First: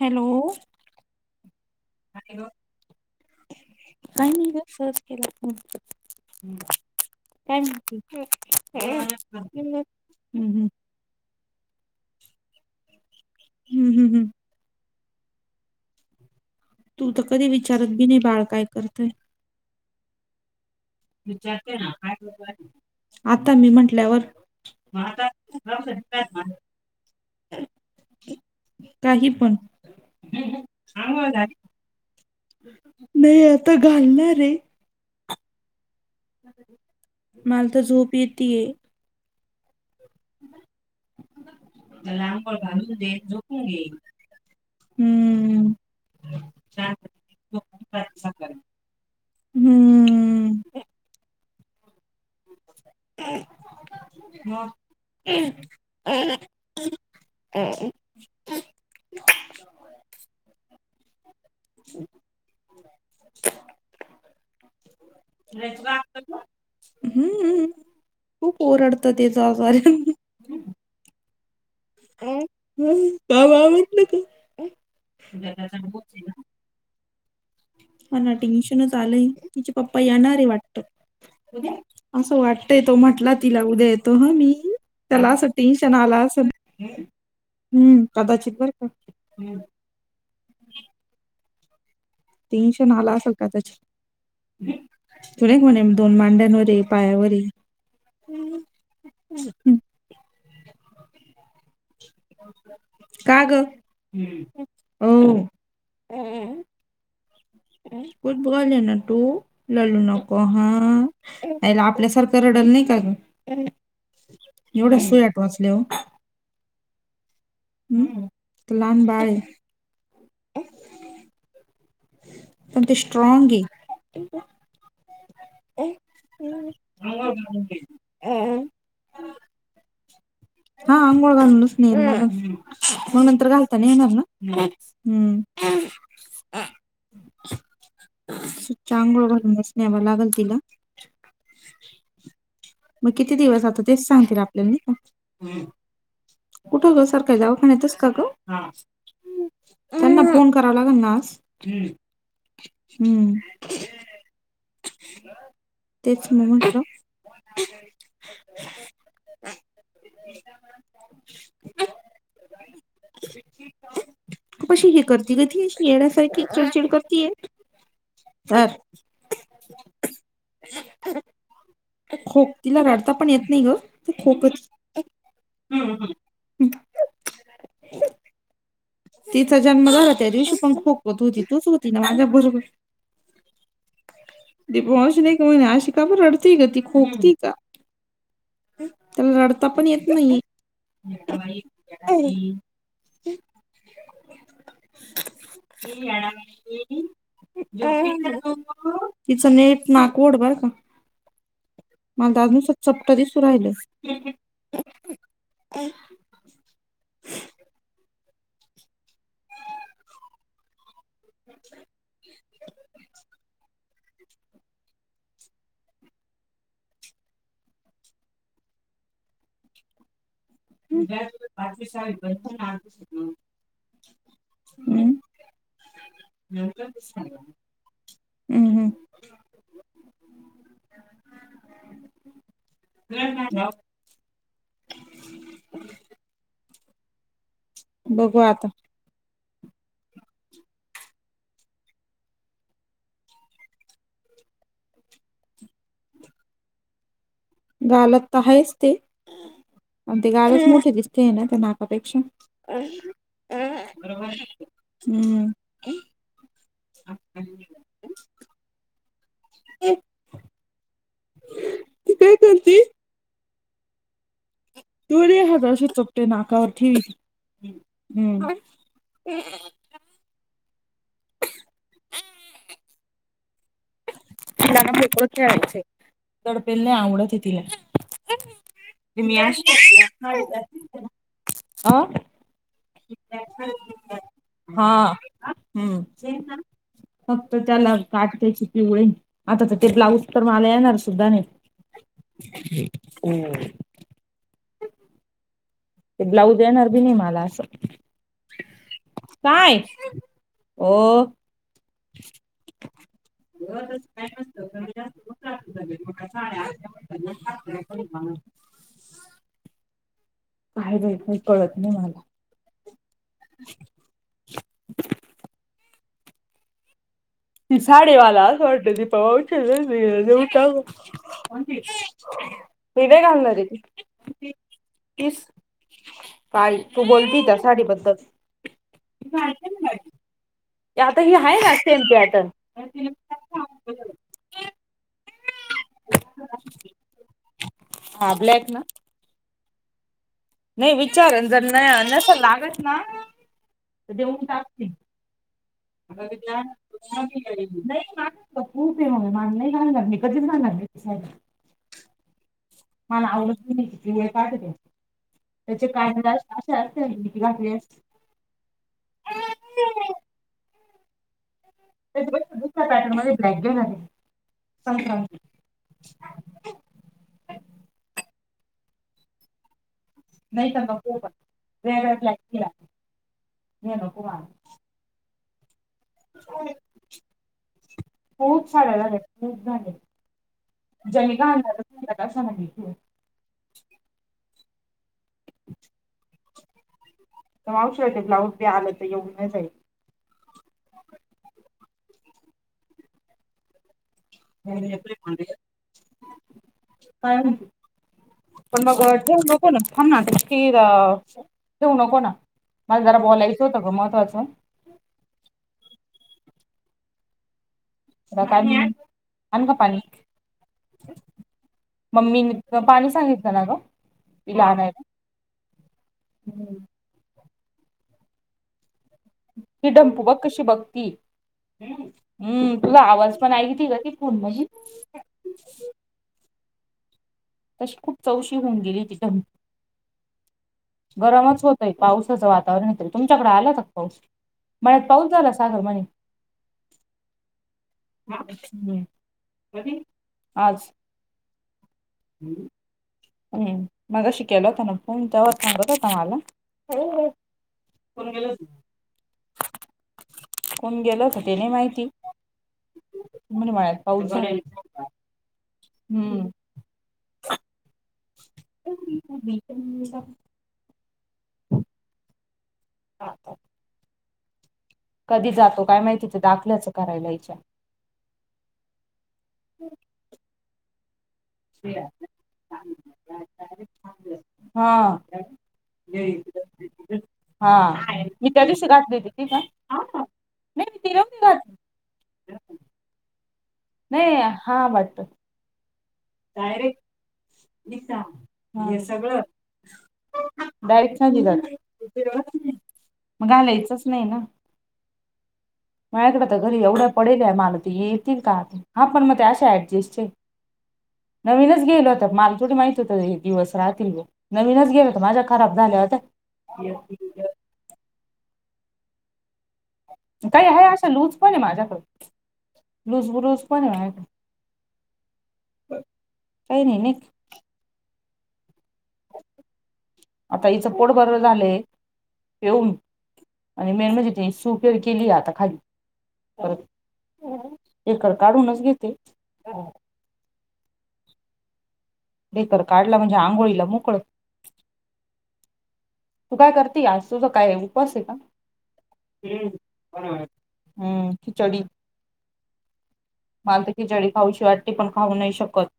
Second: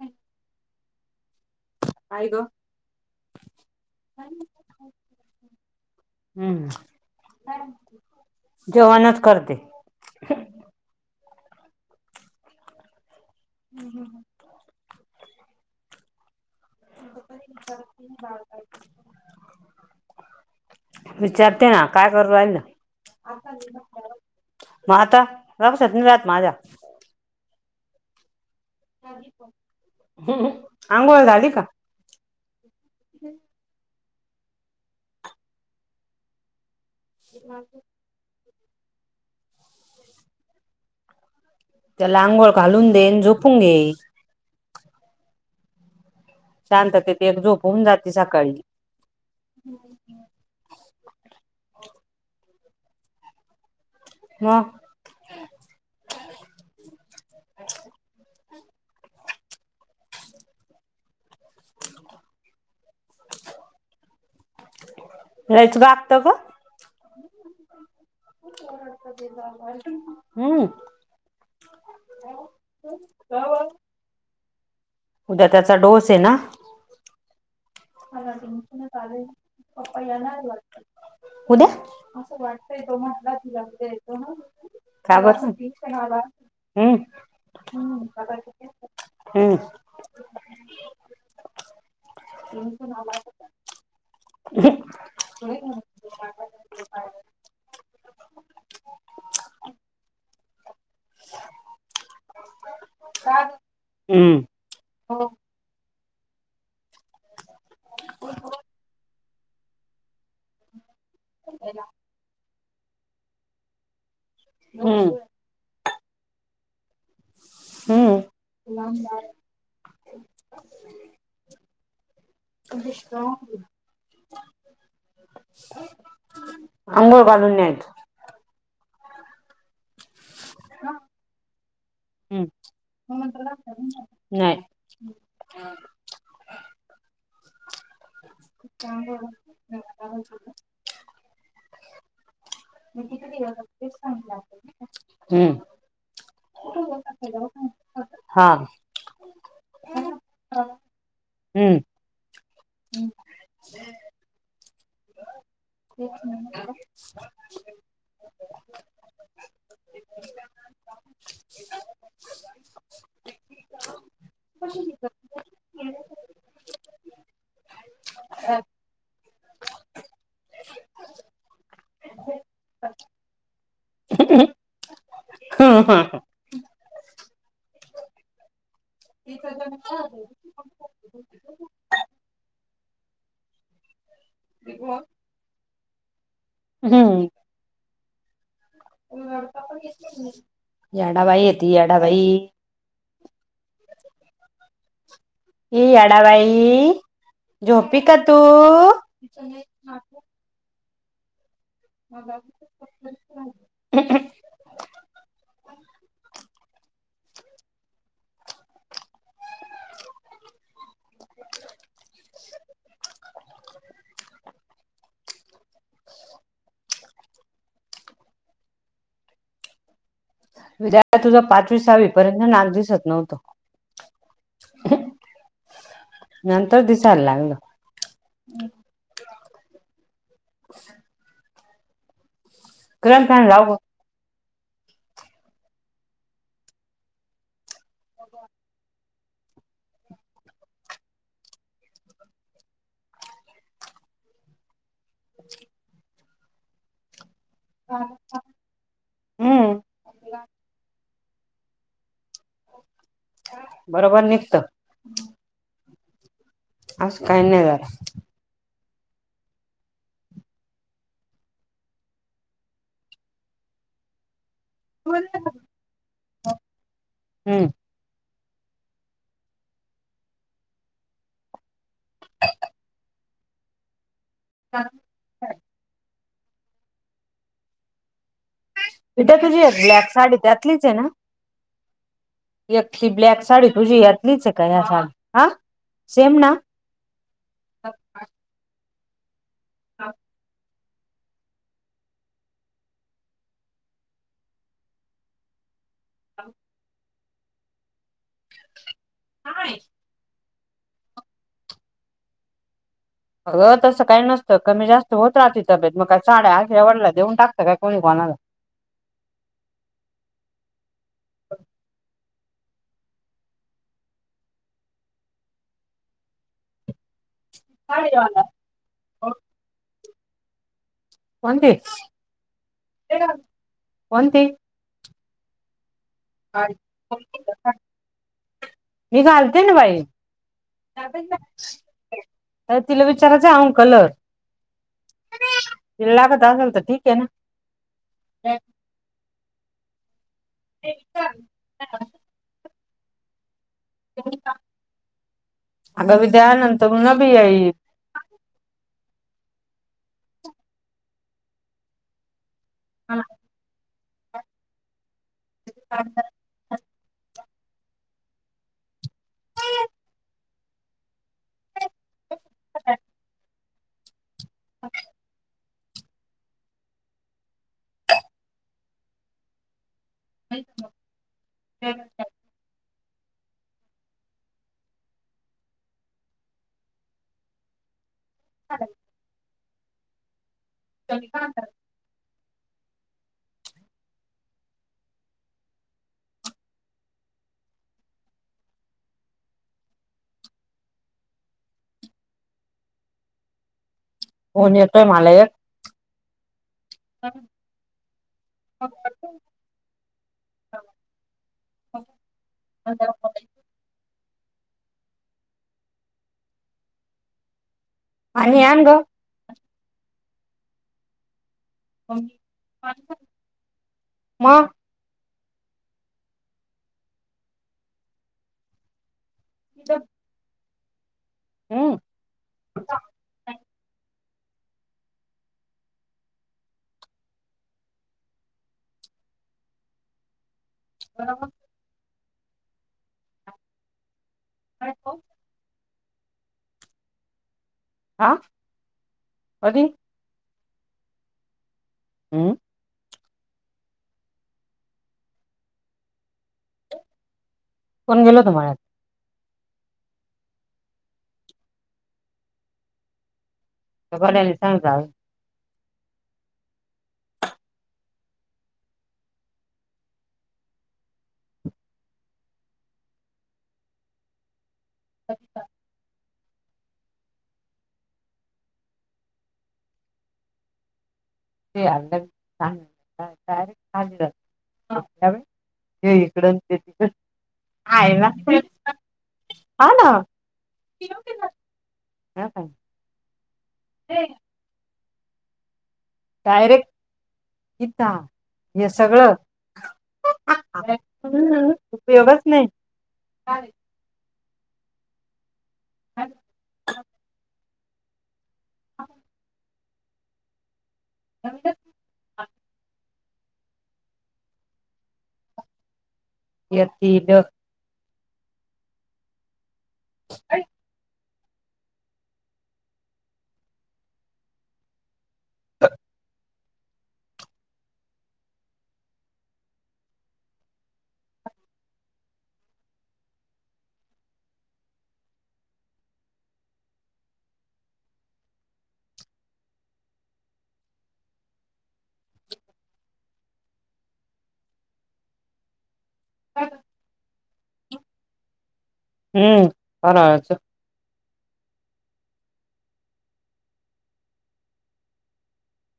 Hello काय गो का हम्म का हम् जेवणच करते हम् हम्म हम् हम्म हम हम्म. ह तू तर कधी विचारत बी नाही बाळ काय करतय विचारते ना काय करू विरो राहिलं आता मी म्हंटल्यावर मग आता बासात रात माझ्या [inaudible] काही पण आंघोळ झाली का नाही आता घालणार आहे माल तर झोप येतये त्याला अंघोळ घालून देईन झोपून घेई हम्म शांतते ते एक झोपवून जाते सकाळी हम्म ह मग हम् हम् हम् लयच रज गागत ग कू हम्मम्म खूप ओरडतं त्याचा आजार हम अ हम बा बा म्हटलं तू उद्या त्याचा डोस आहे ना ह ना टेन्शनच आलंय तिचे पप्पा येणार आहे वाटत उद्या असं वाटतय तो म्हटला तिला उद्या येतो ह मी का त्याला बर असं टेन्शन आलं असं हम्म हम्म कदाचित बर का हम्म तीन्शन आला असेल का त्याची तुलाक म्हणे दोन मांड्यांवर पायावर ह् हम् का ग हम्म हो. कुठ बल आहे ना तू ललू नको हाला आपल्यासारखं. करडल नाही का ग एवढ हम्म स्ट वाचले हो. हम्म लहान बाळी. त ते स्ट्रॉग आहे. अंघोळ घलून नेत. अ. हा आंघोळ घालूनच. हम्म मग नंतर घालताना येणार ना नाही हम्म. ह. अच्छा आंघोळ घालूनच न्यावं लागेल तिला. मग किती दिवस आता तेच सांगतील आपल्या नाही का. हम्म. कुठं ग सारखं दवाखान्यातच का ग. हा त्यांना फोन करावा लागल ना आज. हम्म हम्म तेच मी म्हटल. ह. [unintelligible] तू कशी ही कर. अगं ती अशी येड्यासारखी चिडचिड करतीय तर. [unintelligible] खोक तिला रडता पण येत नाही ग ती खोखत. तिचा जन्म झाला त्या दिवशी पण खूप. तू तिथेच होती ना माझ्या बरोबर ती [inaudible] वहिनी अशी का करते. का म रडते का ती हम्म खोकती का. त्याला रडता पण येत नाही. याडाबाई येते याडाबाई ए याडाबाई झोपी का तू तिचा नेट. नाक वड बर का मला ते चपट दिसू राहिलं. [unintelligible] हम्म विद्यार्थ तुझा पाचवी सहावी पर्यंत नाक दिसत नव्हतं. नंतर दिसायला लागल. हमं हं. गरम तेल लावग. [unintelligible] बघू आता. गालत तर आहेच ते हम्म आणि ते गालच मोठे दिसते आहे ना त्या नाकापेक्षा. अ अ बरोबर निघत हम्. अस का नाही. काय करती. तोरी हशी चपटे नाकावर ठीक हम्म हम्. [unintelligible] तिलाना मोकळं खेळायचं तडपेल नाही आवडत तिला. तुम विद्या तुझी एक ब्लॅक साडी त्यातलीच आहे ना अह. एकटी ब्लॅक साडी तुझी यातलीच आहे का ह्या हा साडी हा हम्म. सेम ना फक्त त्याला काठ त्या्यायची पिवळीआता तर ते ब्लाऊज तर मला येणार सुद्धा नाही. हम्. ते ब्लाऊज येणार बी नाही मला असं काय? होओ. अगं तसं काही [unintelligible] नसतं कमी जास्त होत राहते तब्येत मग काय का साड्या अशा वडला देऊन टाकतं काय कोणी कोणाला नसत. काय [unintelligible] कळत नाही मला. ती साडेवाला अस वाटते तीथं [unintelligible] कोणती [unintelligible] घालणारे ती. कोणती पीस. काळी तू बोलती त्या साडी बद्दल. मी घालते नायतर ना काय. बाई आता हि हाय ना सेम पॅटन. तर [unintelligible] कलर तिला लागत असेल तर ठीक हेना. हा ब्लॅक ना. नाही विचारन जर न नसल लागत ना तर देऊन टाक ती [unintelligible] अगं विद्या नंतर न बी आई खूप म माझं नाही घालणार कधीच घालणार नाही ती साडी. मला आवडतं बी नाही तिचे [unintelligible] त्याचे काढणार अशा असलं मी घातली असलं. त्याच्यापेक्षा दुसया पॅटर्न मध्ये ब्लॅक घेणारयं संक्रांती नाही तर नको पण वेगळा ब्लॅक [unintelligible] नको मार - - [inaudible] खूप साड्या झाल्या. खूप झाल्या. जानी घालणारत [unintelligible] अशा मध्ये मावशी आल, ब्लाऊज बी आलं तर येऊन घेवून जाईल. कोण येतय म्हणालय काय नाई पण मग [unintelligible] ठेऊ नको ना. मला जरा बोलायचं होतं ग महत्वाचं. आता काय आण आणि, ग आण ग पाणी. मम्मी मी तुला पाणी सांगितलं ना ग मग आणायला. हूं. ही डंपू बघ कशी बघती? हम्म हूं. तुला आवाज पण आहे कि [unintelligible] तशी खूप चौशी होऊन गेली तिथ. गरमच होतय. पावसाचं वातावरण होतय. तुमच्याकडे आलं का पाऊस? मळ्यात पाऊस झाला सागर म्हणे. हा हूं. कधी? आज. हम्म हूं. मगाशी केला होताना फोन तवाच सांगत होता मला. कोण गेलो होतो गेलं? मला [unintelligible] कोण गेल होते तेना माहिती मळ्यात. [unintelligible] सांगजा हूं. [unintelligible] [unintelligible] हां हां. कधी जातो काय माहिती ते दाखल्याच करायला इच्या? [inaudible] हा [unintelligible] हे इकड न ते तिथं. हा. मी त्या दिशी घातली ति का हा ना नाही मी [unintelligible] घात हा काय? नाही. हा वाटत. डायरेक्ट यता हे सगळं डायरक्ट उपयोगच नाही [unintelligible] मग घालायचंच नाही ना. म्याकडं तर घरी एवढ्या पडेल्या. मला ते येतील का? हा. पण मग ते अशा ऍडजस्टचे - - नवीनच गेलो होतं. मलाथोडी माहि - - एक दिवस राहतील ग. नवीनच गेल हो तर माझ्या खराब झाल्या होत्या. ये तल काय आहे असशालू पण आहे माझ्याकडे लुज बुलुज पण आहे माझ काही नाही न आता हचं पोट बर झालंय पेऊन आणि मेन म्हणजे तनी सूपेर केली आहे आता खाली एकर काढूनच घेते हे तर काढलं म्हणजे आंघोळीला मोकळं तू काय करती आज तुझा काय उपास हाय हम्म का फराळाचं हम्म खिचडी मला ती खिचडी खाऊ शी वाटते पण खाऊ नाही शकत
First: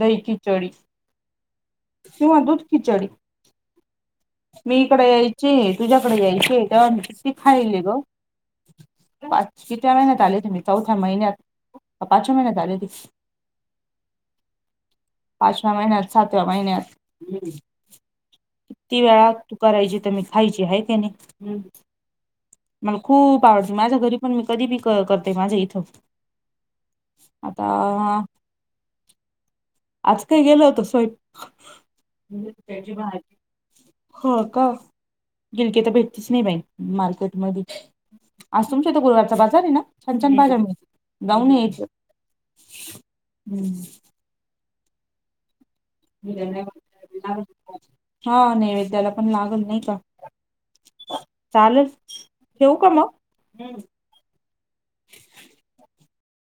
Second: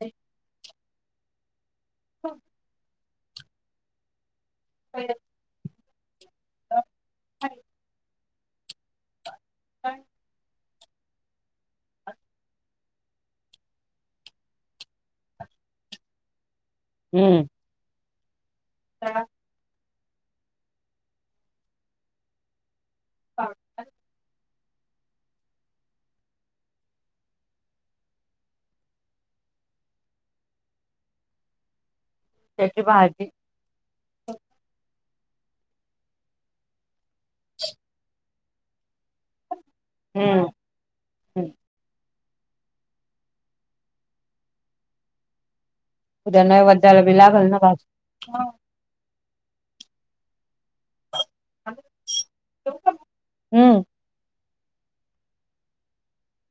दही खिचडी मी इकडे यायचे तुझ्याकडे यायचे तेव्हा ती खायले गं पाच कितव्या महिन्यात आलेते मी चौथ्या महिन्यात पाचव्या महिन्यात आले ते पाचव्या महिन्यात सातव्या महिन्यात हम्म किती वेळा तू करायची [inaudible] खायची आहे त्याने मला खूप आवडते माझ्या घरी पण मी कधी बी क करते माझ्या इथं आता आज काही केल होतं स्वयंपा त्याची भाजी हो का [inaudible] तर भेटतीच नाही बाई मार्केटमध्ये आज तुमच्या इथं गुरूवारचा बाजार आहे ना छान छान बाजार हम्म मिळतो जाऊन यायचं हम् उद्या [unintelligible] नैवेद्याला बी लागल ना भाजी. पण लागल नाही का चालेल ठेवू का हम्म. मग